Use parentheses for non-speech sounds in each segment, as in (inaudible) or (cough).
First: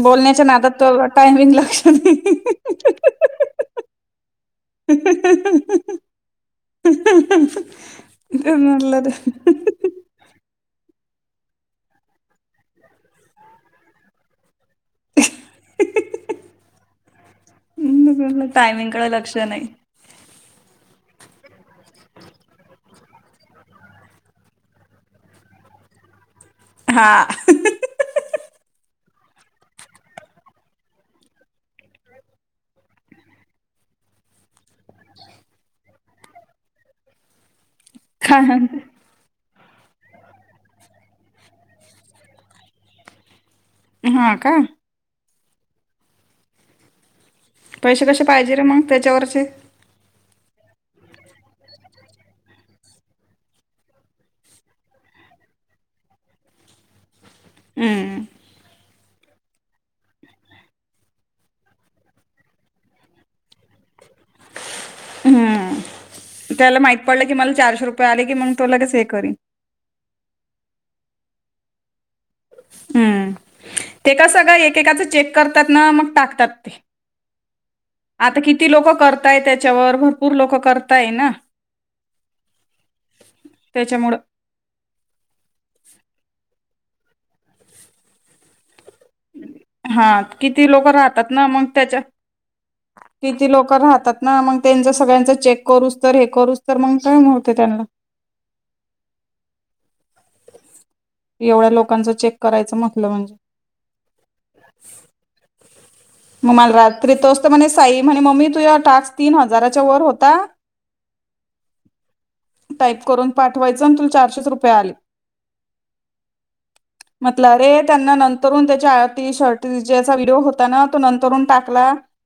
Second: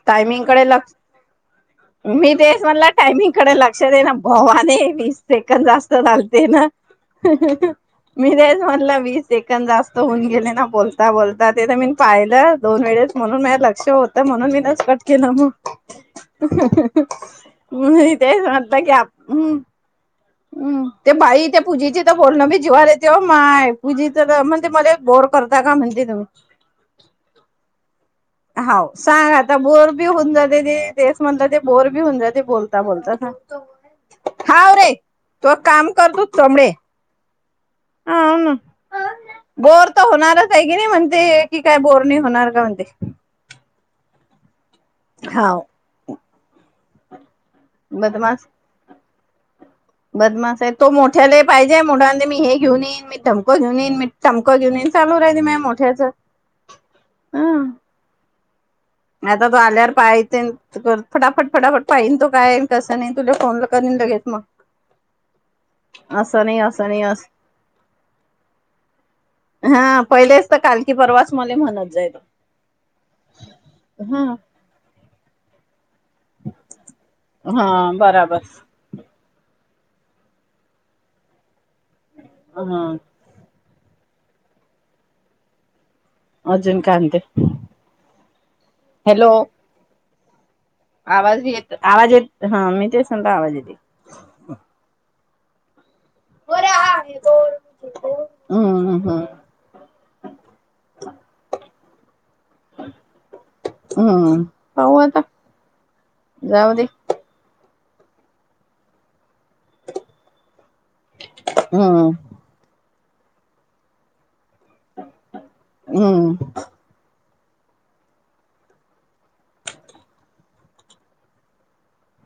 बोलण्याच्या टायमिंग कडे नादात लक्ष तो टायमिंग लक्ष मी नाही तेच म्हणल टायमिंगकडे लक्ष दे ना भवाने वीस सेकड जास्त चालते ना मी तेच म्हणल म्हटलं वीस सेकड जास्त होऊन गेले ना बोलत ता बोलता ते तर मी पाहिलं दोन वेळेस म्हणून मी शो होत म्हणून मी कट केला मग तेच म्हटता टायमिंग की कडे लक्ष हम्म नाही हम्म ते भाई पूजीच्या इथं बोललो मी (unintelligible) तेव माय पूजी तर म्हणते मला एक बोर करता का म्हणते तुम्ही हा. हा सांग आता बोर बी होऊन जाते ते तेस म्हणलं ते बोर बी होऊन जाते बोलता बोलता हाव रे तो काम करतोच तमणे हा ह बोर तर होणारच आहे की नाही म्हणते की काय बोर नाही होणार का म्हणते हा का हाव पैसे कसे बदमास पाहिजे रे मग त्याच्यावर ते बदमास आहे तो मोठ्याला पाहिजे मोठा मी हे घेऊन येईन मी धमक घेऊन येईन मी टमक घेऊन येईन चालू राहिले मने मोठ्याच हम्म आता तू आल्यावर पायचे फटाफट फटाफट पाहिन तो काय कसं नाही तुझ फोन करीन लगेच मग असं हम्म नाही त्याला असं माहित नाही पडलं असं की मला चारशे रुपये आले की मग तो लगेच हे करी की परवाच मले म्हणत जायल हम्म. ते का सगळ एकेका चेक करतात ना मग टाकतात ते हा बराबर आता किती लोक कर काय त्याच्यावर भरपूर लोक करताय ना हा त्याच्यामुळं अजून काय म्हणते हॅलो हा किती लोक राहतात आवाज ना मग येत त्याच्या आवाज येत हा मी तेच म्हणलं किती आवाज लोक येते. राहतात ना मग तेंच सग त्यांच चेक करूस तर हे करूस तर मग टाईम होते त्यांना हम्म हम्म एवढ्या लोकांचं चेक करायचं म्हटलं म्हणजे हम्म पाहू आता मग मला जाऊ दे रात्री तोच त म्हणे स म्हने मम्मी तुया टास्क तीन हजाराच्या वर होता. हम्म. टाईप करून पाठवायच ना तु चारशे रु हम्म. म्हटलं अरे त्यांना नंतरून त्याच्या आटी शर्ती ज्याचा व्हिडिओ होता ना तो नंतरुन टाकला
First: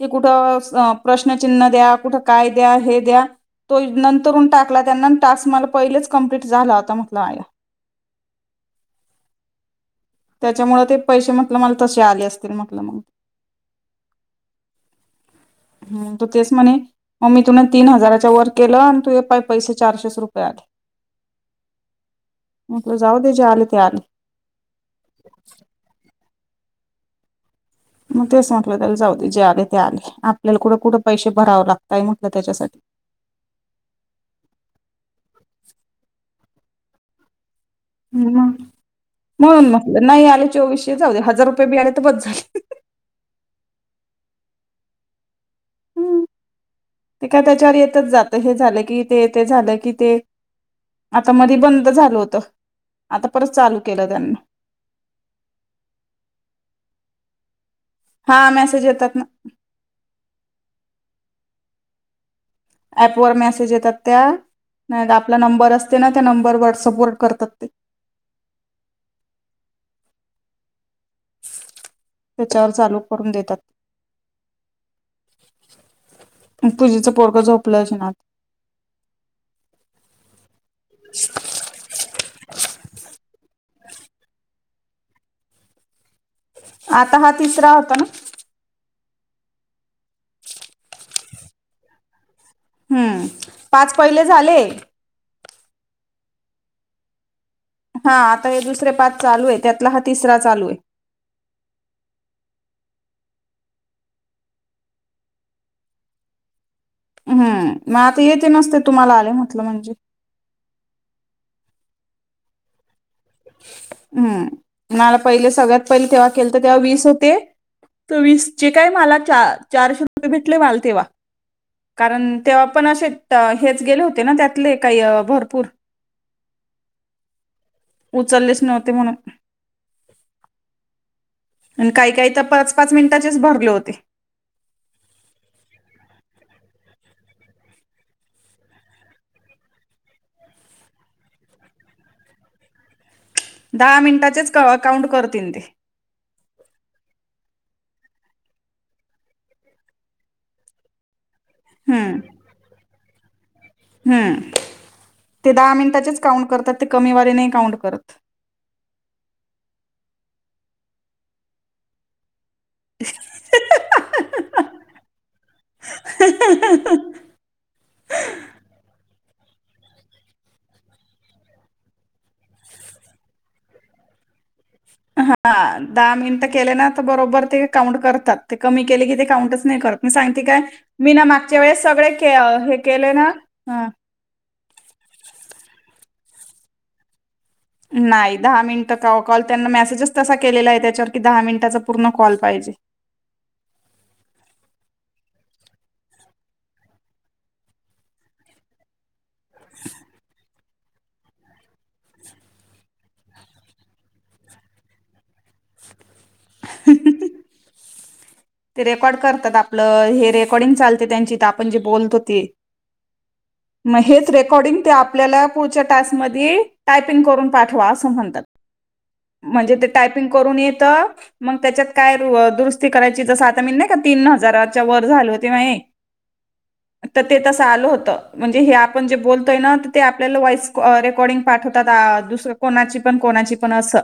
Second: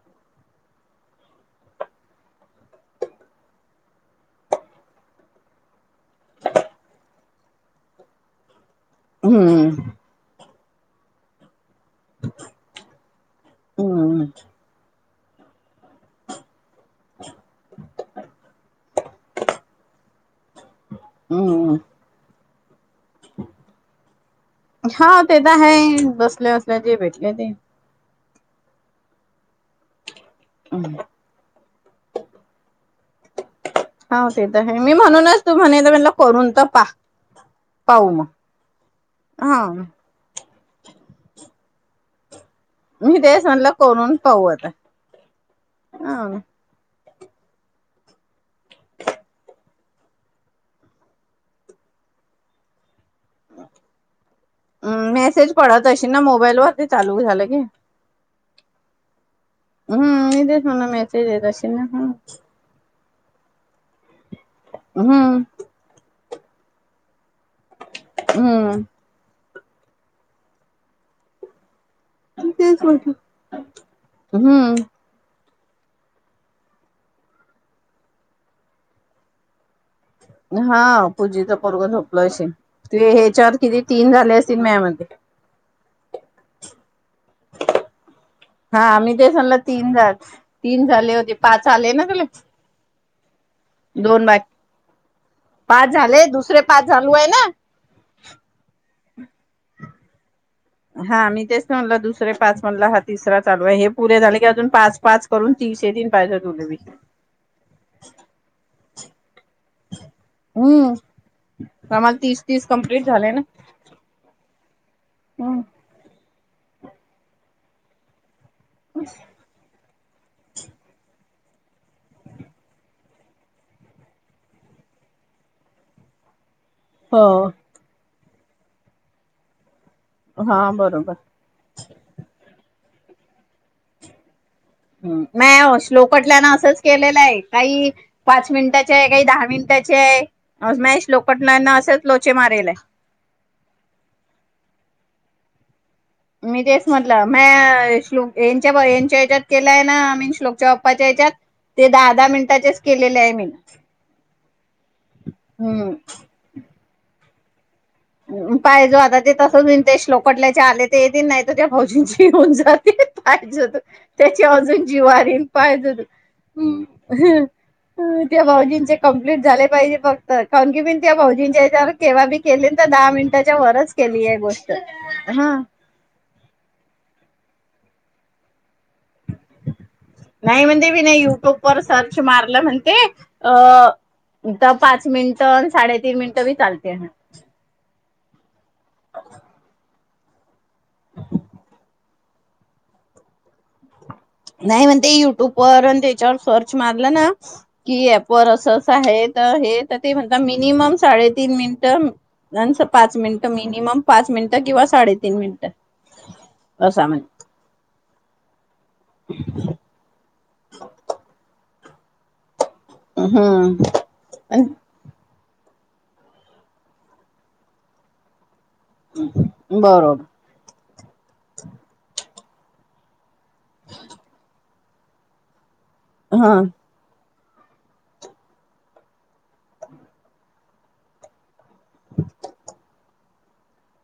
की कुठं स अ प्रश्नचिन्ह द्या कुठं काय द्या हे द्या तो नंतरुन टाकला त्यांना टास्क मला पहिलेच कम्प्लीट झाला होता म्हटलं आया. हम्म. त्याच्यामुळे ते पैसे म्हटलं मला तसे आले असतील म्हटलं मग. हम्म हम्म तो तेच म्हणे मम्मे तुन तीन हजाराच्या वर केलं आणि तूये पाय पैसे चारशे रुपये आले. हम्म. म्हटलं जाऊ दे जे आले ते आले. हाव ते त हाये बस. आपले असले की भेटले ते मग तेच म्हटलं त्याला जाऊ दे जे आले ते आले. आप पल्याला कुठं कुठं पैसे भरावं लागताय म्हटलं त्याच्यासाठी हाव ते तर आहे मी म्हणूनच तू म्हणे त करून तर पा. पाहू (unintelligible) मग हा म्हणून म्हटलं नाही आले- चोवीसशे जाऊदे हजार रुपये बी आले तर बस झाले. मी तेच म्हंटलं करून पाहू आता हम्म, हं ते काय त्याच्यावर येतच जात हे झालं की ते ते झालं की ते आता मधी बंद झालं होत. अ मेसेज पडत अशी ना मोबाईलवर ते चालू- झालं की हा मेसेज येतात ना. ते देत अशिल ना ह ॲपवर मेसेज येतात. त्या नायत आपला हम्म नंबर असतो ना- त्या नंबर व्हाट्सअप वर करतात. ते. हम्म (inaudible) तेच चालू करून देतात म्हटलं हूं पूजेचं पोरग झोपलं असेन आत- हा पूजेच पोरग झोपलं असेन. ते हे चार किती तीन झाले असतील मेह्या मते आता हा तिसरा होता ना हा मी तेच म्हणला तीन झाल तीन झाले होते पाच आले ना तुले- हम्म पाच पहिले झाले. पाच झाले दुसरे पाच झालू आहे ना हा आता हे दुसरे पाच चालू आहे त्यातला ह तिसरा चालू आहे हा मी तेच त म्हणटलं दुसरे पाच म्हणला हा तिसरा चालू आहे हे पुरे झाले की अजून पाच पाच करून तीनशे तीन पाहिजे तुले बी हम् मग आता येेते नसत तुम्हाला आले म लं म्हणजे हम्म आम्हाला तीस तीस कंम्प हम्म मला पहिले सगळ्यात पहिले तेव्हा केलंत तेव्हा वीस होते आता वीस जे काय मला च चारशे रू भेटले माला तेव्हा कारण तेव्हा पण असे हेच गेले होते ना त्यातले काही भरपूर हो उचललेच नव्हते म्हणून हा बरोबर आणि काही काही तर पाच पाच मिनिटाचेंच भरले होते. हम्म नाही आओ श्लोकटल्यांन असंच केलेलं आहे काही पाच मिनिटाचे आहे काही दहा मिनिटाचे आहे मये श्लोकटल्यांना असंच लोचे मारिलेय. दहा मिनिटाचेच का काउंट करतील ते मी तेच म्हटलं मये श्लोक यांच्या यांच्या हच्यात केलाय ना आ मीन श्लोकच्या बाप्पाच्या ह्याच्यात ते दहा हम्म दहा मिनिटाचेच केलेले आहेत. मिनं हम्म, ते दहा मिनटाचेच काउंट करतात. ते कमी वारी नाही काउंट करत पाहिजो आता ते तसच देश लोकटल्याच्या आले त येतीन नाही तर त्या फौजींची येऊन जा पाहिजे होतं, त्याची अजून जीवारी पाहिजे होतं, त्या भाऊजींच्या कंप्लीट झाले पाहिजे फक्त, काउन की मी त्या भाऊजींच्या हेज्यावर केवा बी केले न त दहा मिनिटाच्या वरच केली आहे गोष हा, दहा मिनटं केले ना तर बरोबर ते काउंट करतात कमी केले की ते काउंटच नाही करत मी सांगते काय नाही म्हणते मीनं मी ना मागच्या युट्यूबवर वेळेस सगळे सर्च के मारलं हे म्हणते केले ना अ त पाच मिनिटं आणि साडेतीन मि (unintelligible) नाही दहा मिनिटं कवा कॉल त्यांना मेसेजच तसा केलेला आहे त्याच्यावर की दहा मिनिटाचं पूर्ण कॉल पाहिजे. नाही म्हणते युट्यूबवर अन त्याच्यावर सर्च मारलं ना की, ऍपवर असं असं आहे तर हे येतं ते येतं ते म्हणते मिनिमम साडेतीन मिनिटं (unintelligible) पाच मिनिटं मिनिमम पाच मिनिटं किंवा साडेतीन मिनिटं (unintelligible) ते रेकॉर्ड करतात आपलं हेे रे कॉर्डींग चालते त्यांची त्या आपण जे बोलतो ते. हम्म मग हेच रेकॉर्डिंग ते आपल्याला पुढच्या टास्कमध्ये टायपिंग करून पाठवा असं म्हणतात. म्हणजे ते बरोबर टायपिंग करून ये त मग त्याच्यात काय र दुरुस्ती करा (unintelligible) (unintelligible) नाही का तीन हजारात च्या वर (unintelligible) हां. तर ते तसं आलं होतं, म्हणजे हे आपण जे बोलतोय ना ते आपल्याला वॉइस रेकॉर्डिंग पाठवतात आ दुसरं कोणाची पण कोणाची पण असं.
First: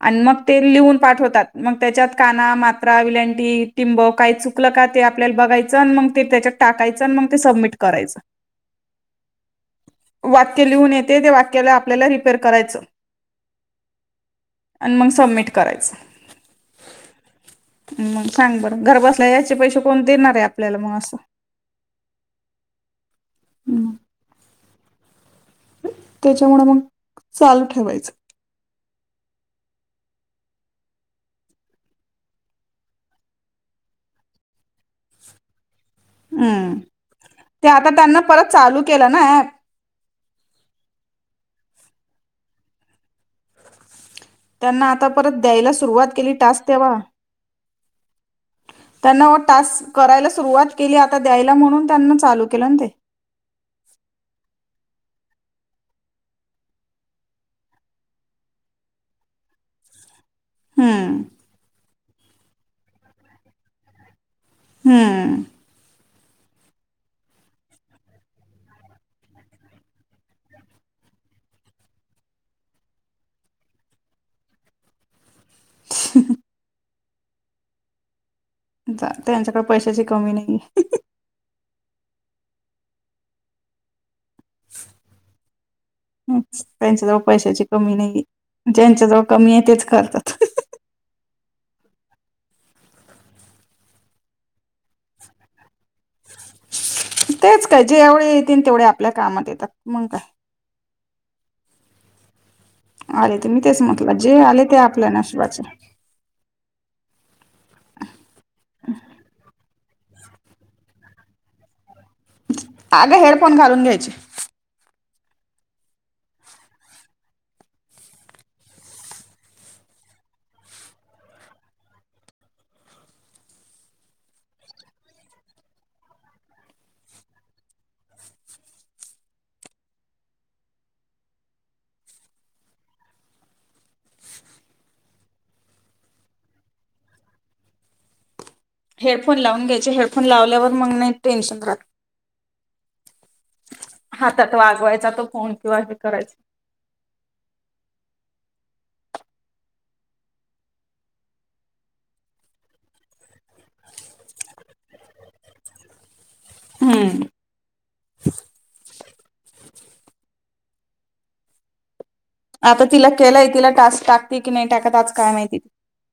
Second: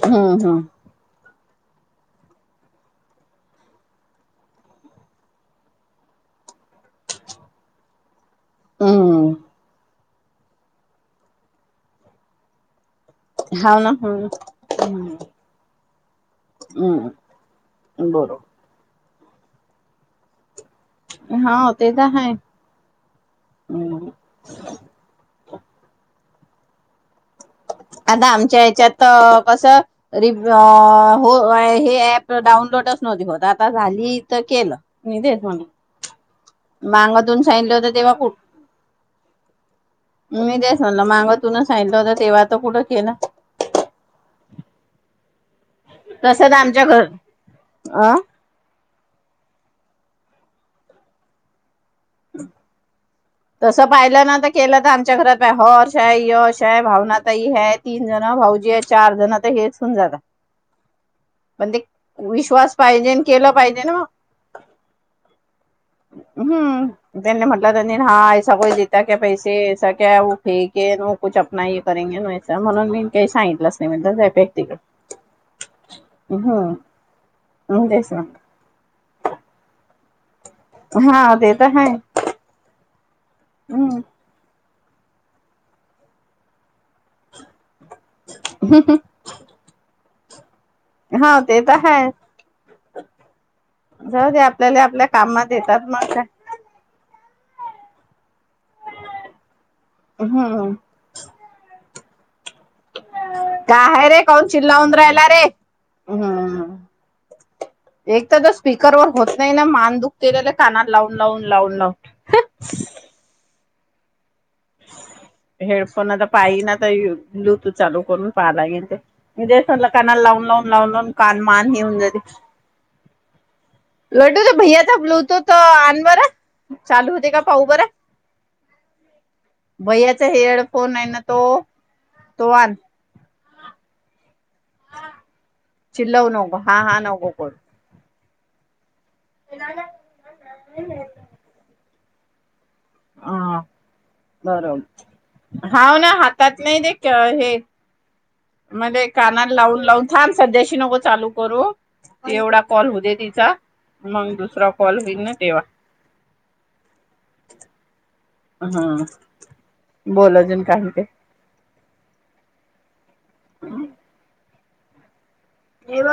आणि हम्म मग हम्म ते लिहून पाठवतात. मग त्याच्यात काना, मात्रा, विल टी टिम्ब, काय चुकलं का ते आपल्याला बघायचं अन मग त्याच्यात टाकायचं मग ते सबमिट करायचं. हम्म वाक्य लिहून येते त्या वाक्याला आपल्याला रिपेर करायचं. हाव ना, हम्म आणि मग हम्म. सबमिट हम्म ग बरोबर सांग बरं घर ब ल याचे पैसे कोण देणार आहेत हा ते तर है हम्म. त्याच्यामुळे मग चाल आता आमच्या ह्याच्यात कसं र हो हे ऍप डाऊनलोडच नव्हती होत आता झाली तर केलं म तेच म्हणून हम्म ते आता त्यांना कुठ परत चालू केलं ना ऍप मी देस म्हलं माग तुून सांगितलं होत तेव्हा तर कुठं केलं त्यांना आता परत द्यायलाच सुरुवात केली तसंच तास आमच्या तेव्हा घर अ त्यांना तास करायला सुरुवात केली आता द्यायला म्हणून त्यांना चालू केलं ना ते त्याच्या घरात ह शाय य शाय भावना त ह ह तीन जण भाऊजी आहे चार जण तर हेच होण जात हम्म म्हंदे विश्वास पाहिजे केला पाहिजे ना म हम्म हम्म त्यांनी म्हटलं तर हा को दता क पैसे क्या फेके कु आप ये करेे म्हणून मी काही सांगितलंच नाही म्हणक्त हम्म हम् तेश ना त्यांच्याकडे पैशाची कमी नाही हा ते तर हाय हम्म त्यांच्या तर पैशाची कमी नाही ज्यांच्या जवळ कमी आहे तेच करतात हा ते तर ह जाऊ आपल्याला आपल्या कामात येतात मग काय तेच काय जी यावळी तेवढ्या आपल्या कामात येतात मग काय हम्म आले ते मी का तेच आहे म्हटलं रे जे कण आले ते चवंदर आपल्या आहेला रे नशिबाचे हम्म एक तर तर स्पीकरवर होत नाही ना मान दुख केलेले कानात लावून लावून लावून लाव अगं हेडफोन घालून घ्यायच अज हेडफोन आता पाई ना तर ब्लूतूथ चालू करून पाहालागेल ते म्हलं कानाला लावून लावून लावून लावून कान मान हेऊन जाते लटू तर भय आता ब्लूतूथ आण बर चालू होते का पाह बर भयाचा हेडफोन आहे ना तो तो वान चिल्लव नो हा हा नघो को हेडफोन लावून घ्यायचे हेडफोन लावल्यावर मग नाही टेन्शन राहत ह हातात वागवायचा तो फोन बरोबर किंवा हे हाव ना करायचं हातात नाही ते हे मध्ये काना लावून लावून छान सध्याशी नको चालू करू एवढा कॉल हो दे तिचा मग दुसरा कॉल होईल ना तेव्हा हम्म बोला अजून काही ते आता तिला केलाय तिला टास्क टाक ी नाही टाकत आज काय माहि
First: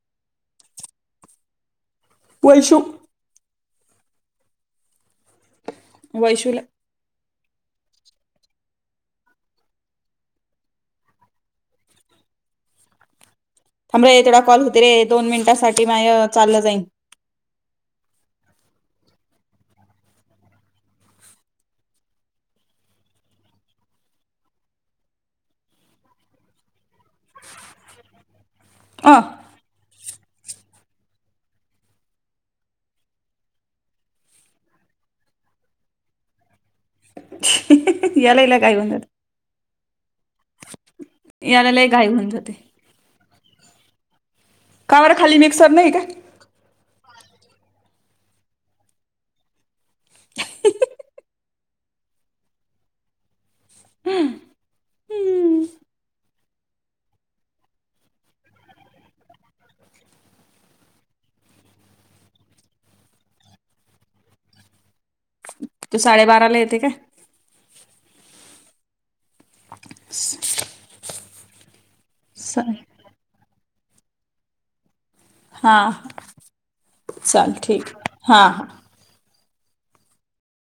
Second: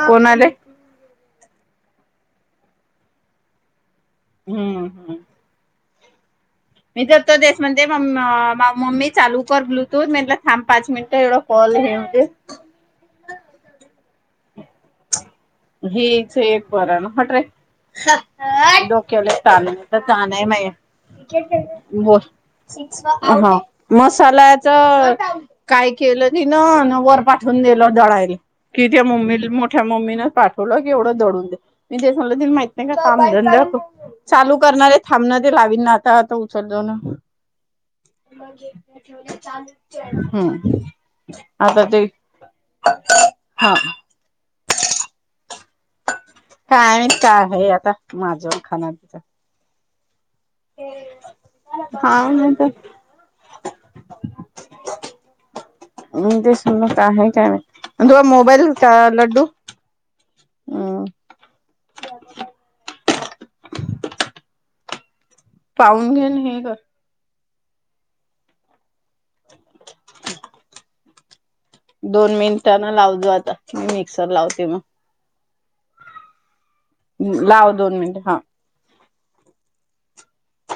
कोण आले पैश हम्म हम्म वैशल मी तरतो देश म्हण ते म मम्मी चालू कर ब्लूतूथ म ाम पाच मिनट एवढ कॉल हेतेे थोा कॉल होततीे हेच एक वरण म्हट रे म का के वर पाठवून दिल जळाल कितीे अ मम्मी मोठ्या मम्मीन पाठवलं की एवढं दडून दे मी ते सग माहित नाही कामधंद चालू करणारे थांबणं ते लावीन ना आताता सव ना याला हिला घाई होऊन जाते हम् याला आता लय ते घाई होऊन जाते हा कमर खाली नि काय आणि का आहे आता माझं खाना तिचा ह हा तर ह हम्म तर ते का काय तु मोबाईल का लड्डू हम् तू साडेबारा ला कर येते का ब दोन मिनिटांना लावतो आता मिक्सर लावते मग हां चाल लाव ठीक दोन मिनिटे हा हां